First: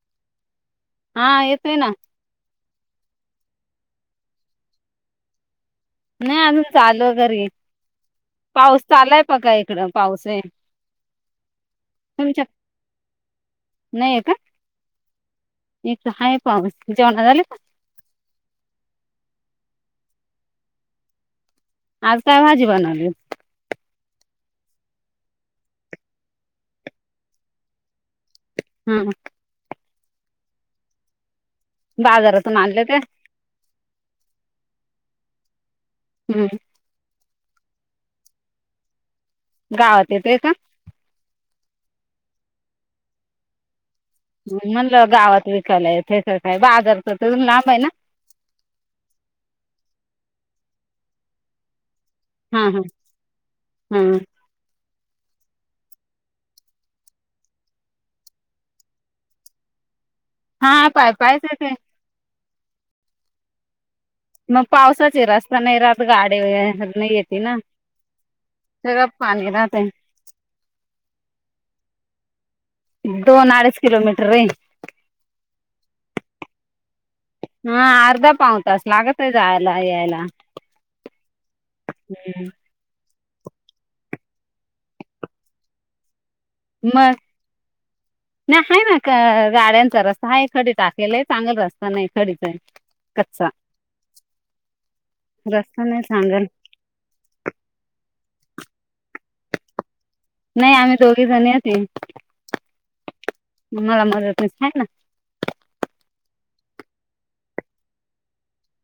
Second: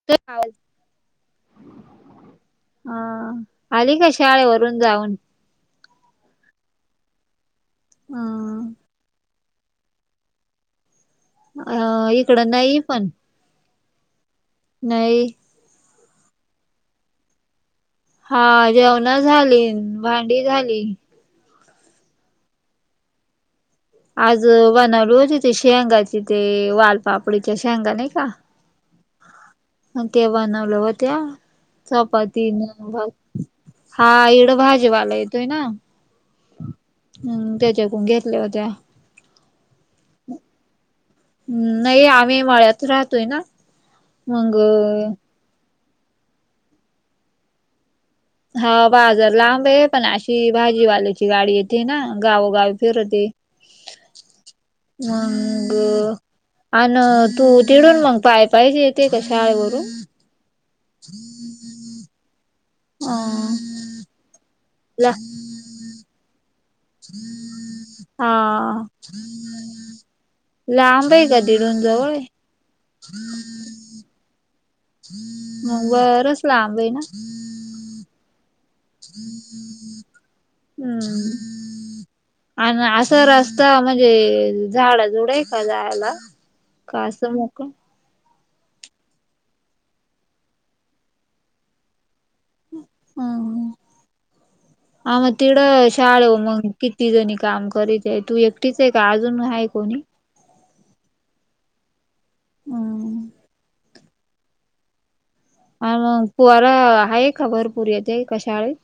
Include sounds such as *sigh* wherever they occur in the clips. - तोय का आवाज हा येतय ना. अं आली का शाळेवरून जाऊन? नाही अजून चाललो घरी हम पाऊस चालायं बका इकडं पाऊसयें अं इकडं नाहीयं पण. नाहीयें का? नायी एक आहे पण जेवणं झाली का? हा जेवण झाली, भांडी झाली आज काय भाजी बनवली? आज बनवली होती ते शेंगाची ते वालपापडीच्या शेंगा नाही का? हम्. मग ते बनवले होत्या चपाती बाजारातून न आणले ते भाजी हा इकडं भाजीवाला येतोय ना हम् हम्म त्याच्याकडून घेतल्या होत्या. गावात येतय का? अं नाही आम्ही माळ्यात राहतोय ना. मग म्हणलं गावात विकायला येत्यात. काय बाजार तर लांब आहे ना. हां बाजर लांबेयं पण अशी भाजीवाल्याची गाडी ये ते नां हा गावोगावी हा फिरतेयं हा मगं आन् तू तिकडूंन मग पाय पायच येती का शाळेवरून? हां पाय पायच येते. आ मग पावसाचे रस्ता नाही राहत गाडी म्हणून हां सगळं पाणी राहतय लांबयेंका का दिडून जवळेयं? दोन अडीच किलोमीटर रें मग बरच लांबय नां. हां अर्धा पाऊण तास लागतं जायला यायला हम्म हम. आणि असा रस्ता म्हणजे झाड झुड हेंका जायाला. मं नाही आहे नां का गाड्यांचा रस्ता आहे खडी टाकलेला आहे चांगल रस्ता नाही खडीचेयं. हां आम् तीकड रस्ता नाही शाळेव सांगल मग् किती जणी काम करीतेयं तू एकटीचेयं का अजून हाय कुणी. नाही आम्ही दोघी जणी हैती. हम मला मदतनीस हाय नां आणि पोरां हायेका भरपुरी येतीयी का शाळेत?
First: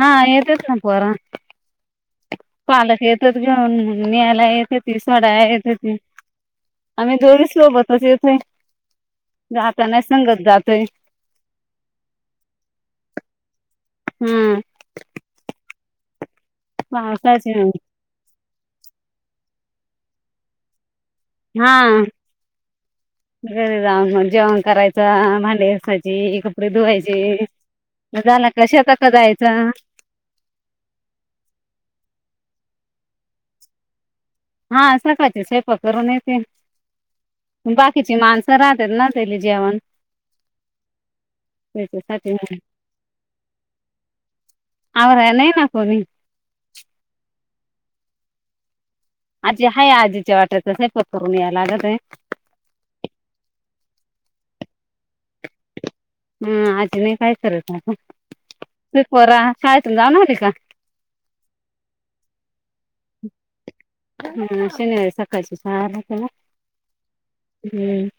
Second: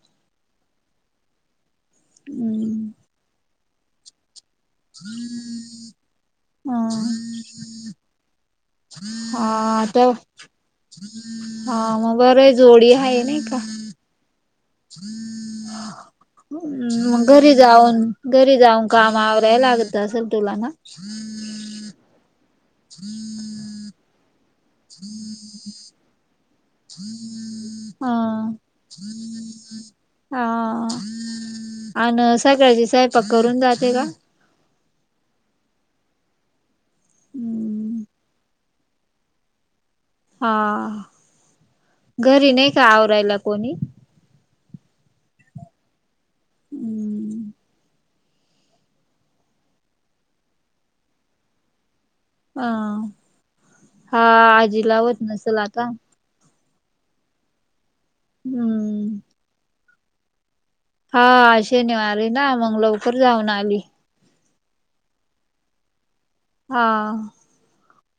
हां येतत ना पोरां. हम्म पालक येतत घेऊन मं नियला येतेती, सोडाय येतेती. आम्ही दोन्हीच सोबत येत नाय. हां तव जातोय हां मग बंर जोडीहाय नायी का हुं *unintelligible* मगं पावसाची घरी जाऊन- घरी जाऊन काम आवराय लागत असेलं तुला नां. हां घरी जाऊन मग जेवण करायचं भांडे घासा ते कपडे धुवायचे हा मं झाला क शेतात जायचा. हां अन् सकाळची सयपाक करून जाते का? हां सकाळचे स्वैपाकं करून येते हम्म बाकीची माण स राहतेत नां तेली जेवण हां त्याच्यासाठी घरी नाहीकां आवरायला कोणी? आवराय नाही न कोणी हम्म आजी हाय आजीच्या वाटच स्वयंपाक करून यायला लागतय आ हा आजीला होत नसेल आता हम्म आजी नाय काय करत आ ह हुं ते पोरां शाळेतून जाउन आले का हां आज शेनिवार नां मग लवकर जाऊन आली. हुं शनिवारी सकाळची शाळा राहती नां हां हम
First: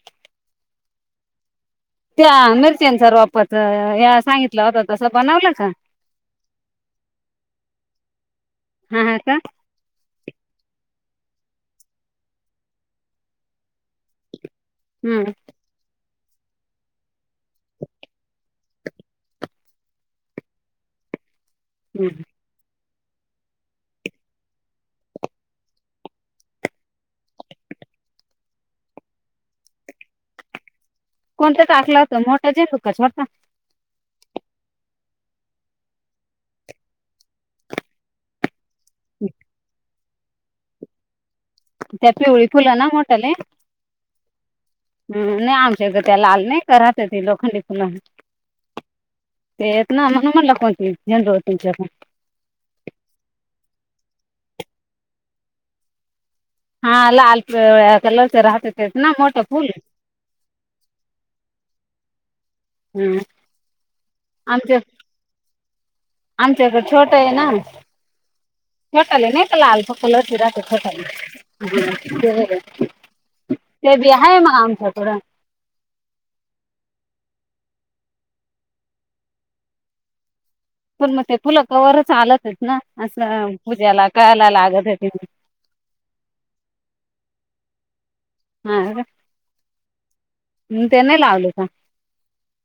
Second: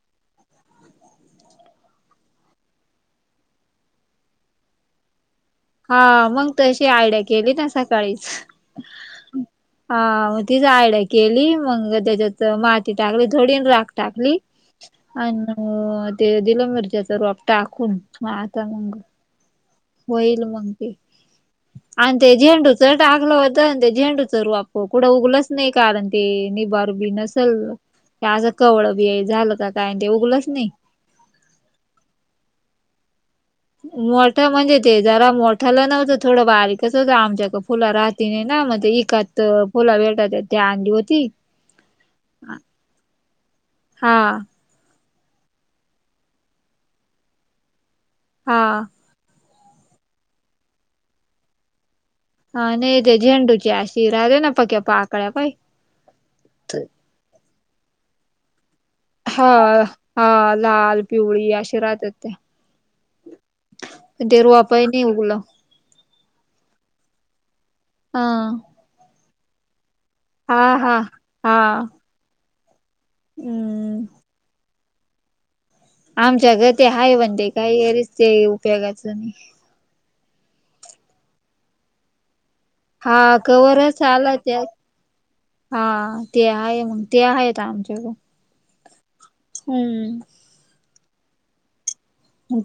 त्या मिरच्यांच रोपचं यां सांगितलं होत तसं बनवलं का? हां मगं तशी आयडिया केली नां सकाळीच. हा हा का हां म तीच आयड्या केली मगं त्याच्यात माती टाकली आन राख. टाकली हम्म अन् हों ते दिलं मिरच्याच रोप टाकून मग आता मंग होईल मगं ते आणि हम्म ते झेंडूच टाकलं होत तें झेंडूच रौप कुठं उगलच नाही कारण ते निबारू बिनस चल हे अस कवळं बी झालं का काय ते उगवलच नाही. कोणत्या तर टाकला असेल मोठा जेंडु कशा वर मोठं म्हणजे ते जरा मोठ्याला नव्हतं थोडं बारीकच होतं आमच्या एक फुला राहती नाही ना मग ते एकात फुल वेटाळतात त्या अंडी होती. त्यात पिवळी फुलं ना मोठाले. हा. हम् नाही आमच त्या लाल नाही का राहत्यात लोखंडी फुल. हा. ते इतना म्हणुन म्हणटल कोेणती झेंडू आहेत तुमच्या हा नाही ते झेंडूच्या अशी रावे न पक्या पाकळ्या पाही हा लाल कलर् च राहत्यात. तेच न मग ह हा लाल पिवळी अशी राहत्यात त्या. हम्म देरू वाय नाही उ बोला. आमच्या इकड छोट आहे ना हा छोट ल नाही का लाल फक्त ल पिरा हा कठ हा खली. हा हम्म. ते बि हाय मग आमच्या कड आमच्या घर ते हाय म्हणते काही घरीच ते उपयोगाचं नाही. पुन्हा ते फुल कवार च चालत नाहीत ना हा असं कवरच पूजेला आला कायला त्यात लागत आहे. हा ते आहे मग ते आहेेत आमच्याकड हा. हम्म. हम् ते नाही लावल का.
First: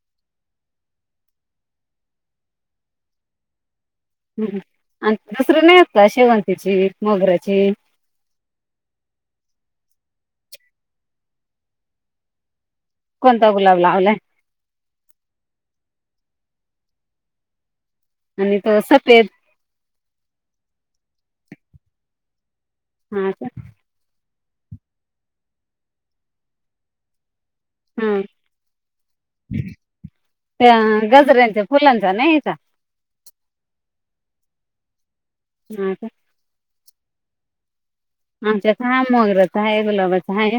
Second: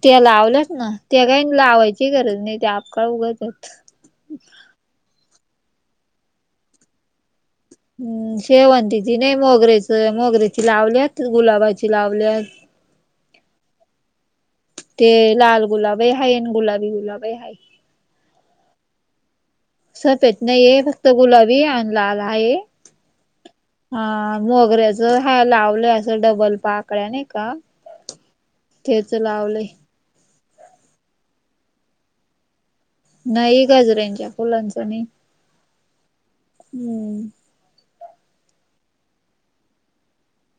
ते लावलस न ते काय लावायची गरज नाही आक्खा ह आणि दसर्यला येतात शेवंतीची मोगर्याची हम्म शेवंतीची नाही मोगरेच मोगर्याची लावल्यात गुलाबाची लावल्यात. कोणता गुलाब लावलाय. ते लाल गुलाबे हाय अन गुलाबी गुलाब हाय. आणि तो सफेद. सप येत नाहीय फक्त गुलाबी आणला आला आहे. हा हा मोगऱ्याच हा लावलं असं डबल पाकड्या नाही का. हम तेच लावलंय त्या गजऱ्यांचा फुलांचा नाहाय का. नाही गाजरच्या फुलांचा नाही. हा का. हम्म. आमच्यात हाय मोगर्याचा हाय गुलाबाचा हाय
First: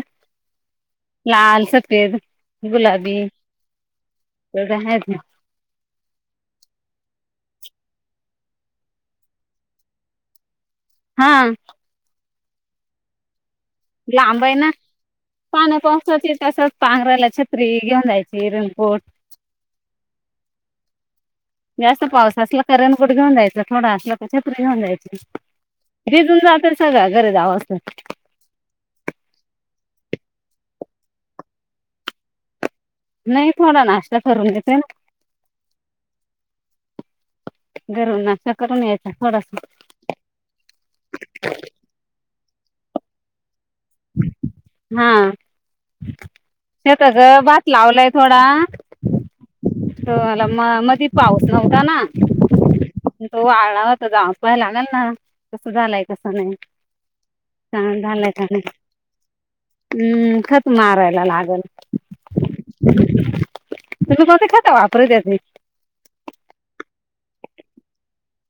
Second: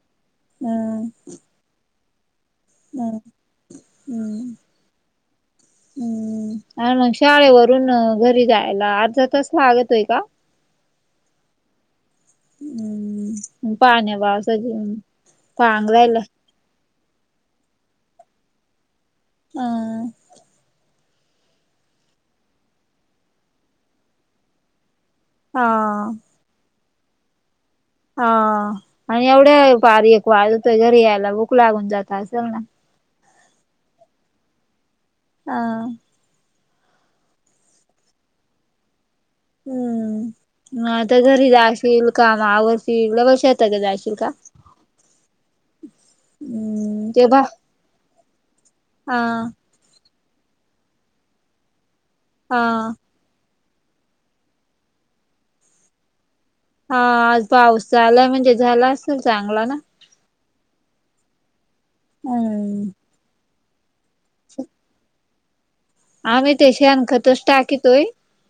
लाल सफेद. म गुलाबी हम्म. एवढे आहेत ना हम्म आण शाळेवरून घरी जायला अर्धा तास लागतोय का. हा. हम्म पाण्या लांब आहे बावसा ना पाण्या चांगल हाय न. पावसाची तसंच पांघरायला छत्री घेऊन जायच रेनकोट. अ. जास्त पाऊस असला कारण रेनकोट घेऊन जायच थोडा असला छत्री घेऊन जायची. हा. भिजून जातील सगळ्या घरी जाऊसतर. हा आणि एवढे बारीक वाळूत वैगरे यायला बुक लागून जात असेल ना नाही थोडा नाश्ता करून घेते ना हा घरून नाष्टा करून यायचा थोडासा हम्म. मग आता घरी जाशील कामावर लगेच शेतावर जाशील का? शेत हम्म ग ते बा भात लावलाय थोडा. हा त मला म मध्ये पाऊस नव्हता ना. हा तो वालाता जाऊ पाय लागल ना कसं झालंय कसं नाही. हा पाऊस झाला झालाय का म्हणजे नाही झाला असेल चांगला ना. हम्म खत मारायला लागल. हम्म. तुझ म खातता वापर द आम्ही तेशीशानखतच टाकितोय.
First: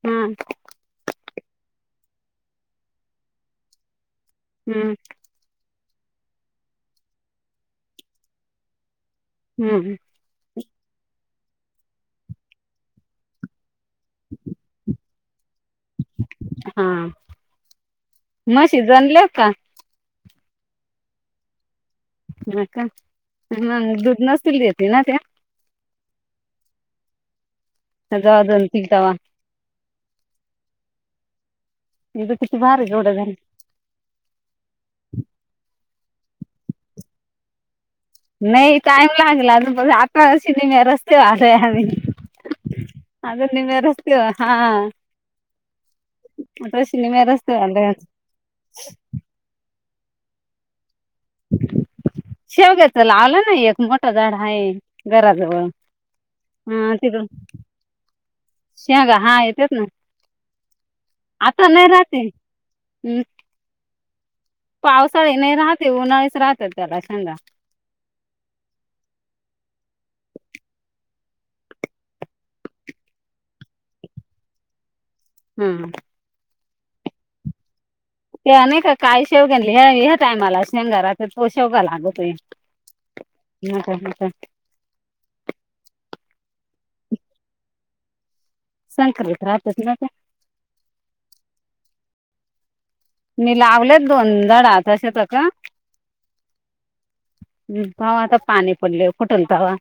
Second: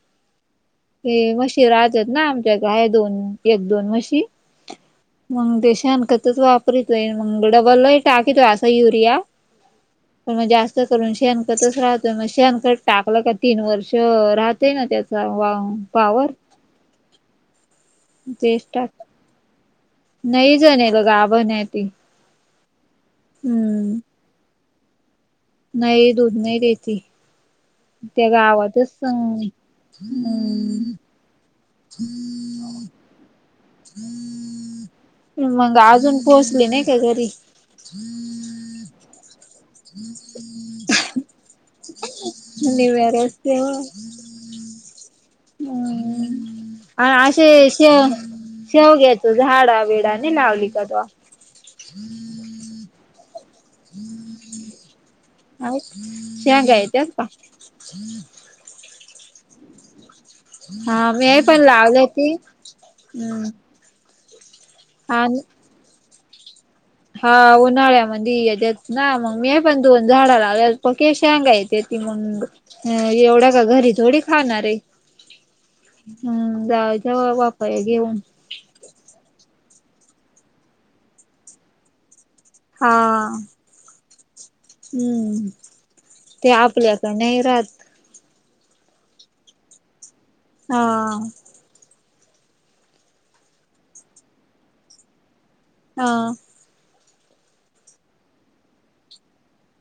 हम् हे मशीराहतत ना आमच्या का आहे दोन एक दोन मशी हम्म मग ते शणखतच वापरतय मग डबलला टाकितोय असा युरिया. हम् ह पण मग जास्त करून शेणकतच राहतोय मग शेणकत टाकलं का तीन वर्ष. राहतय ना त्याचा वा पवर हा तेच मशी टाक जणल हो का? नाही जण ब गाब ण हाय ती अका दुध न हम्म देत नसतील ना त्या नाही दूध नाही देेत. त्या जेव्हा जणतील गावातच तेव्हा अ हम् म तर तिती भारी जोड झाली. मग अजून पोहचले नाही का घरी. नाही टाईम लागला अजून आता सिनेम रस्ते वालय आम्ही वर अस अजून निम्या रस्त्यावर हा अस आता अशी निम्या अस रस्त्यावर स आलोय शेव घ्याेतो झाडा बिडा आणि लावली कावा शेवग्याच ला आला ना एक मोठा झाड आहे. घराजवळ आ शेग याच्या पा शिहगा हा येतच ना हा मी पण आता नाही लावलं राहते ती हम्म, हम् पावसाळी नाही राहते उन्हाळेच राहतात. त्याला शेंगा हा उन्हाळ्या म्हणजे येतात ना, मग मी पण दोन झाडा लावल्या, *unintelligible* शांगा येते ती मग अ एवढ्या का घरी थोडी खाणार आहे हम्म हम् जायच्या बापया घेऊन. ते अने का काय शेवग्या टायमाला शेंगारा तो शेवगा लागतोय. हा ह का ह काय? हम्म ते आपल्याकडन राहात. शंकर ब राहतच ना का? हा मी लावलेत दोनदाड तश त क हा हम् पावा आता पाणी पडले फुटल पावा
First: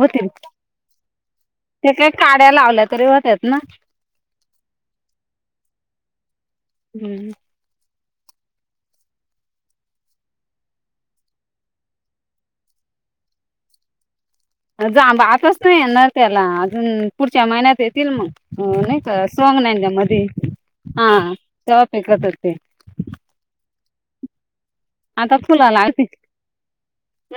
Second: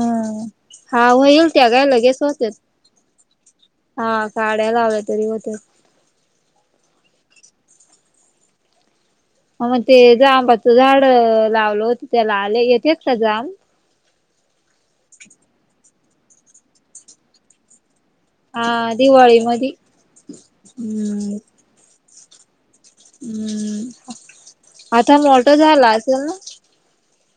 होतील हा होईल त्या काय ते काही लगेच काड्या होत्यात लावल्या तरी होत्याात ना. हा काड्या लावल्या तरी होत. *inaudible* अहं ते जांबाचं झाड लावलं होत त्याला आले येतेत का जांब जांबा *unintelligible* नाही ना त्याला अजून पुढच्या महिन्यात येतील मग. हो हा नाही का दिवाळी सोंग मधी नाही त्या मध्ये हा हम्म तेव्हा पीकत होते. हम्म आता मोठा फुला झाला लागतील असेल ना.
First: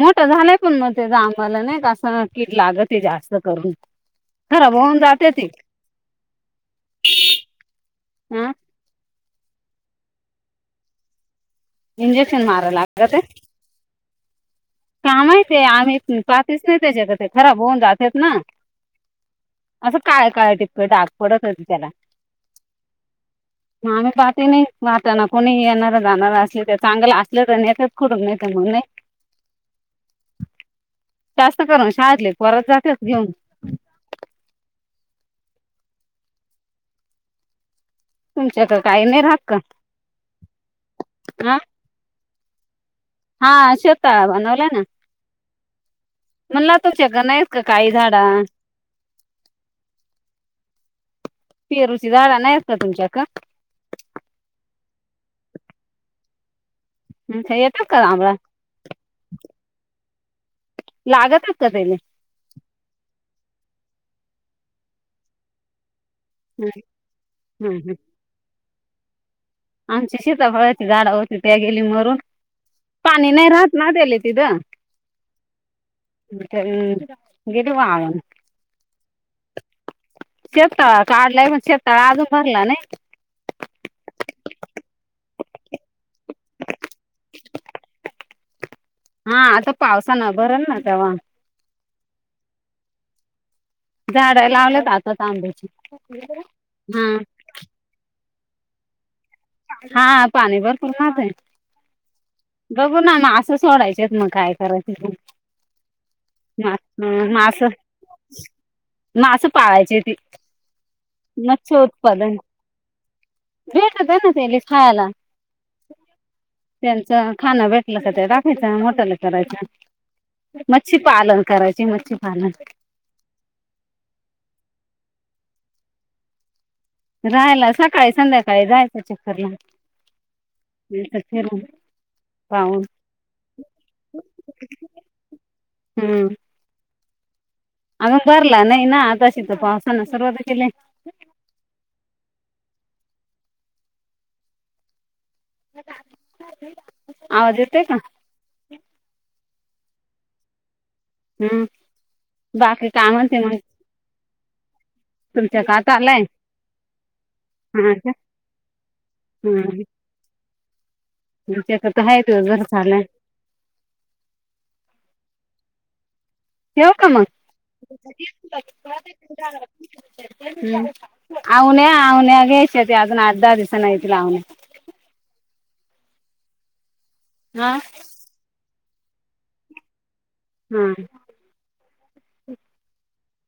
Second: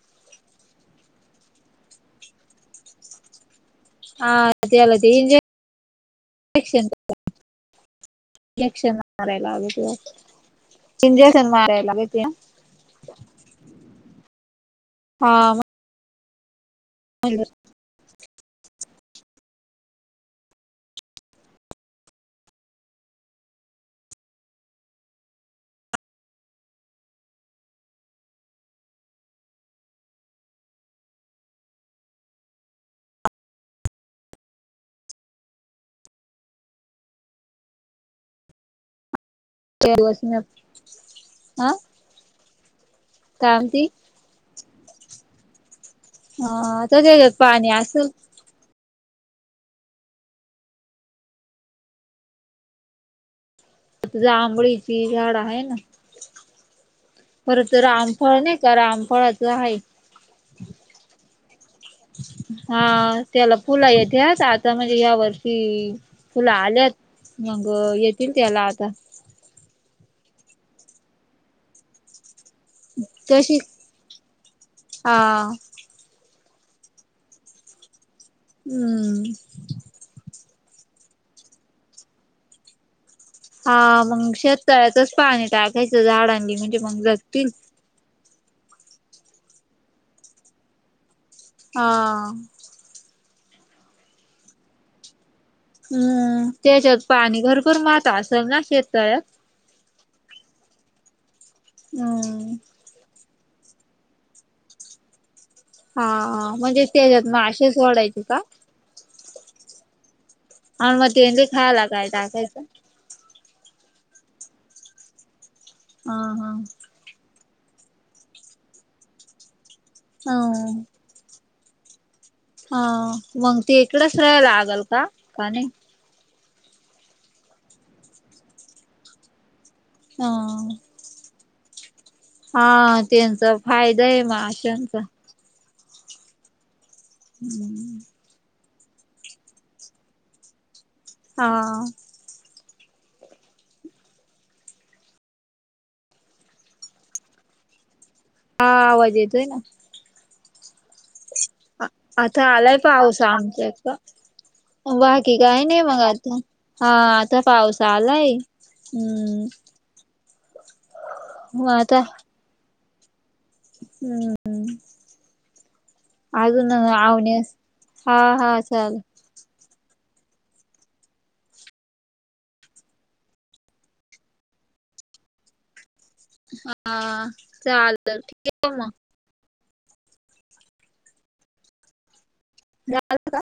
मोठं झालंय पण मग ते जांभळाला नाही का असं कीड लागते जास्त करून हा खराब तेला होऊन ते जाते ती इंजेक्शन हा इंजेक्शन माराय लागतं इंजेक्शन माराय. इंजेक्शन माराय लागतंय का माहित हा आहे आम्ही *unintelligible* नाही त्याच्यात ते खराब होऊन जातेत ना असं काळ काळ टिपक डाग पडत होती त्याला मग आम्ही जात नाही म जाताना कोणी येणारा जाणारा असले तर चांगला असले तर न्हेतात खुडून नाही तर म नाही जास्त करून शाळेतले पोरच जात्यात घेऊन तुमच्याकड काही नाही राहत का हा *unintelligible* आं हा श्वेता बोला ना अ म्हणल तर तुमच्याकड त्याच्यात नाही आहेत का पाणी काही असेल झाड पेरुची झाडं नाही आहेत काय तुमच्याकड जांभळीची झाड आहे ना परत येतात का आंबळा रामफळ नाही का रामफळाच आहे लागत असता त्याले हो त्याला फुलं येत्यात आता म्हणजे या वर्षी फुलं हं, आल्यात मंग हं, हं. येतील त्याला आता आमची सीताफळाची झाडं होती त्या गेली मरून पाणी नाही कशी राहत ना त्याले तिथं हा *unintelligible* हम्म शेतफाळा काढलाय पण शेतफाळा अजून भरलेला नाही हा मंग शेततळ्याचचं पाणी टाकायचं झाडांनी म्हणजे मंग जगतील हा आता पावसान भरल ना तवा हा झाडं लावल्यात आताच आंब्याची हम्म त्याच्यात हा पाणी भरपूर म आता असेल ना शेततळ्यात हा पाणी भरपूर मावतंय. हम्म. बघू ना म असं सोडायचेत मग काय करायचं ते. हा मा म्हणजे त्याच्यात मास मासे सोडायचे का. मास पाळायचेय तीत. हा म तेनंले खायाला काय टाकायचं *unintelligible* दे ना तेनले खायाला अ हा त्यांच खाण भेटलं तर त्या *unintelligible* मटण करायचं ह मच्छि पालन करायचे मच्छीपालन ह मंग ते इकडेच राहायला लागल का का नाही. राहायला सकाळी संध्याकाळी जायचं चक्करला हा. *unintelligible* पाहून हा त्यांचा फायदा आहे म अशांचा हम्म हम् अजून भरला नाही ना आताशी चा फाॅम पावसान सर्व तर केलय हा आवाज येतोय का? हा आवाज येतोय ना हम्म आता आलाय बाकी काय पाऊस म्हणते मग आमच्या इथं बाकी तुमच्या काही का नाही आता मग आलाय आजून हा आता पाऊस हा का आलाय हम्म मग घरच्याचा तर हाय घर चालाय *unintelligible* हम् हम्म ठेऊ का म? आवण्यास हा हा चाल हं आवण्या आवण्या घ्यायच्या त्या अजून आठ दहा दिवसांनी येतील आवण्या. हा हा चालत ठेव म हं जाल का?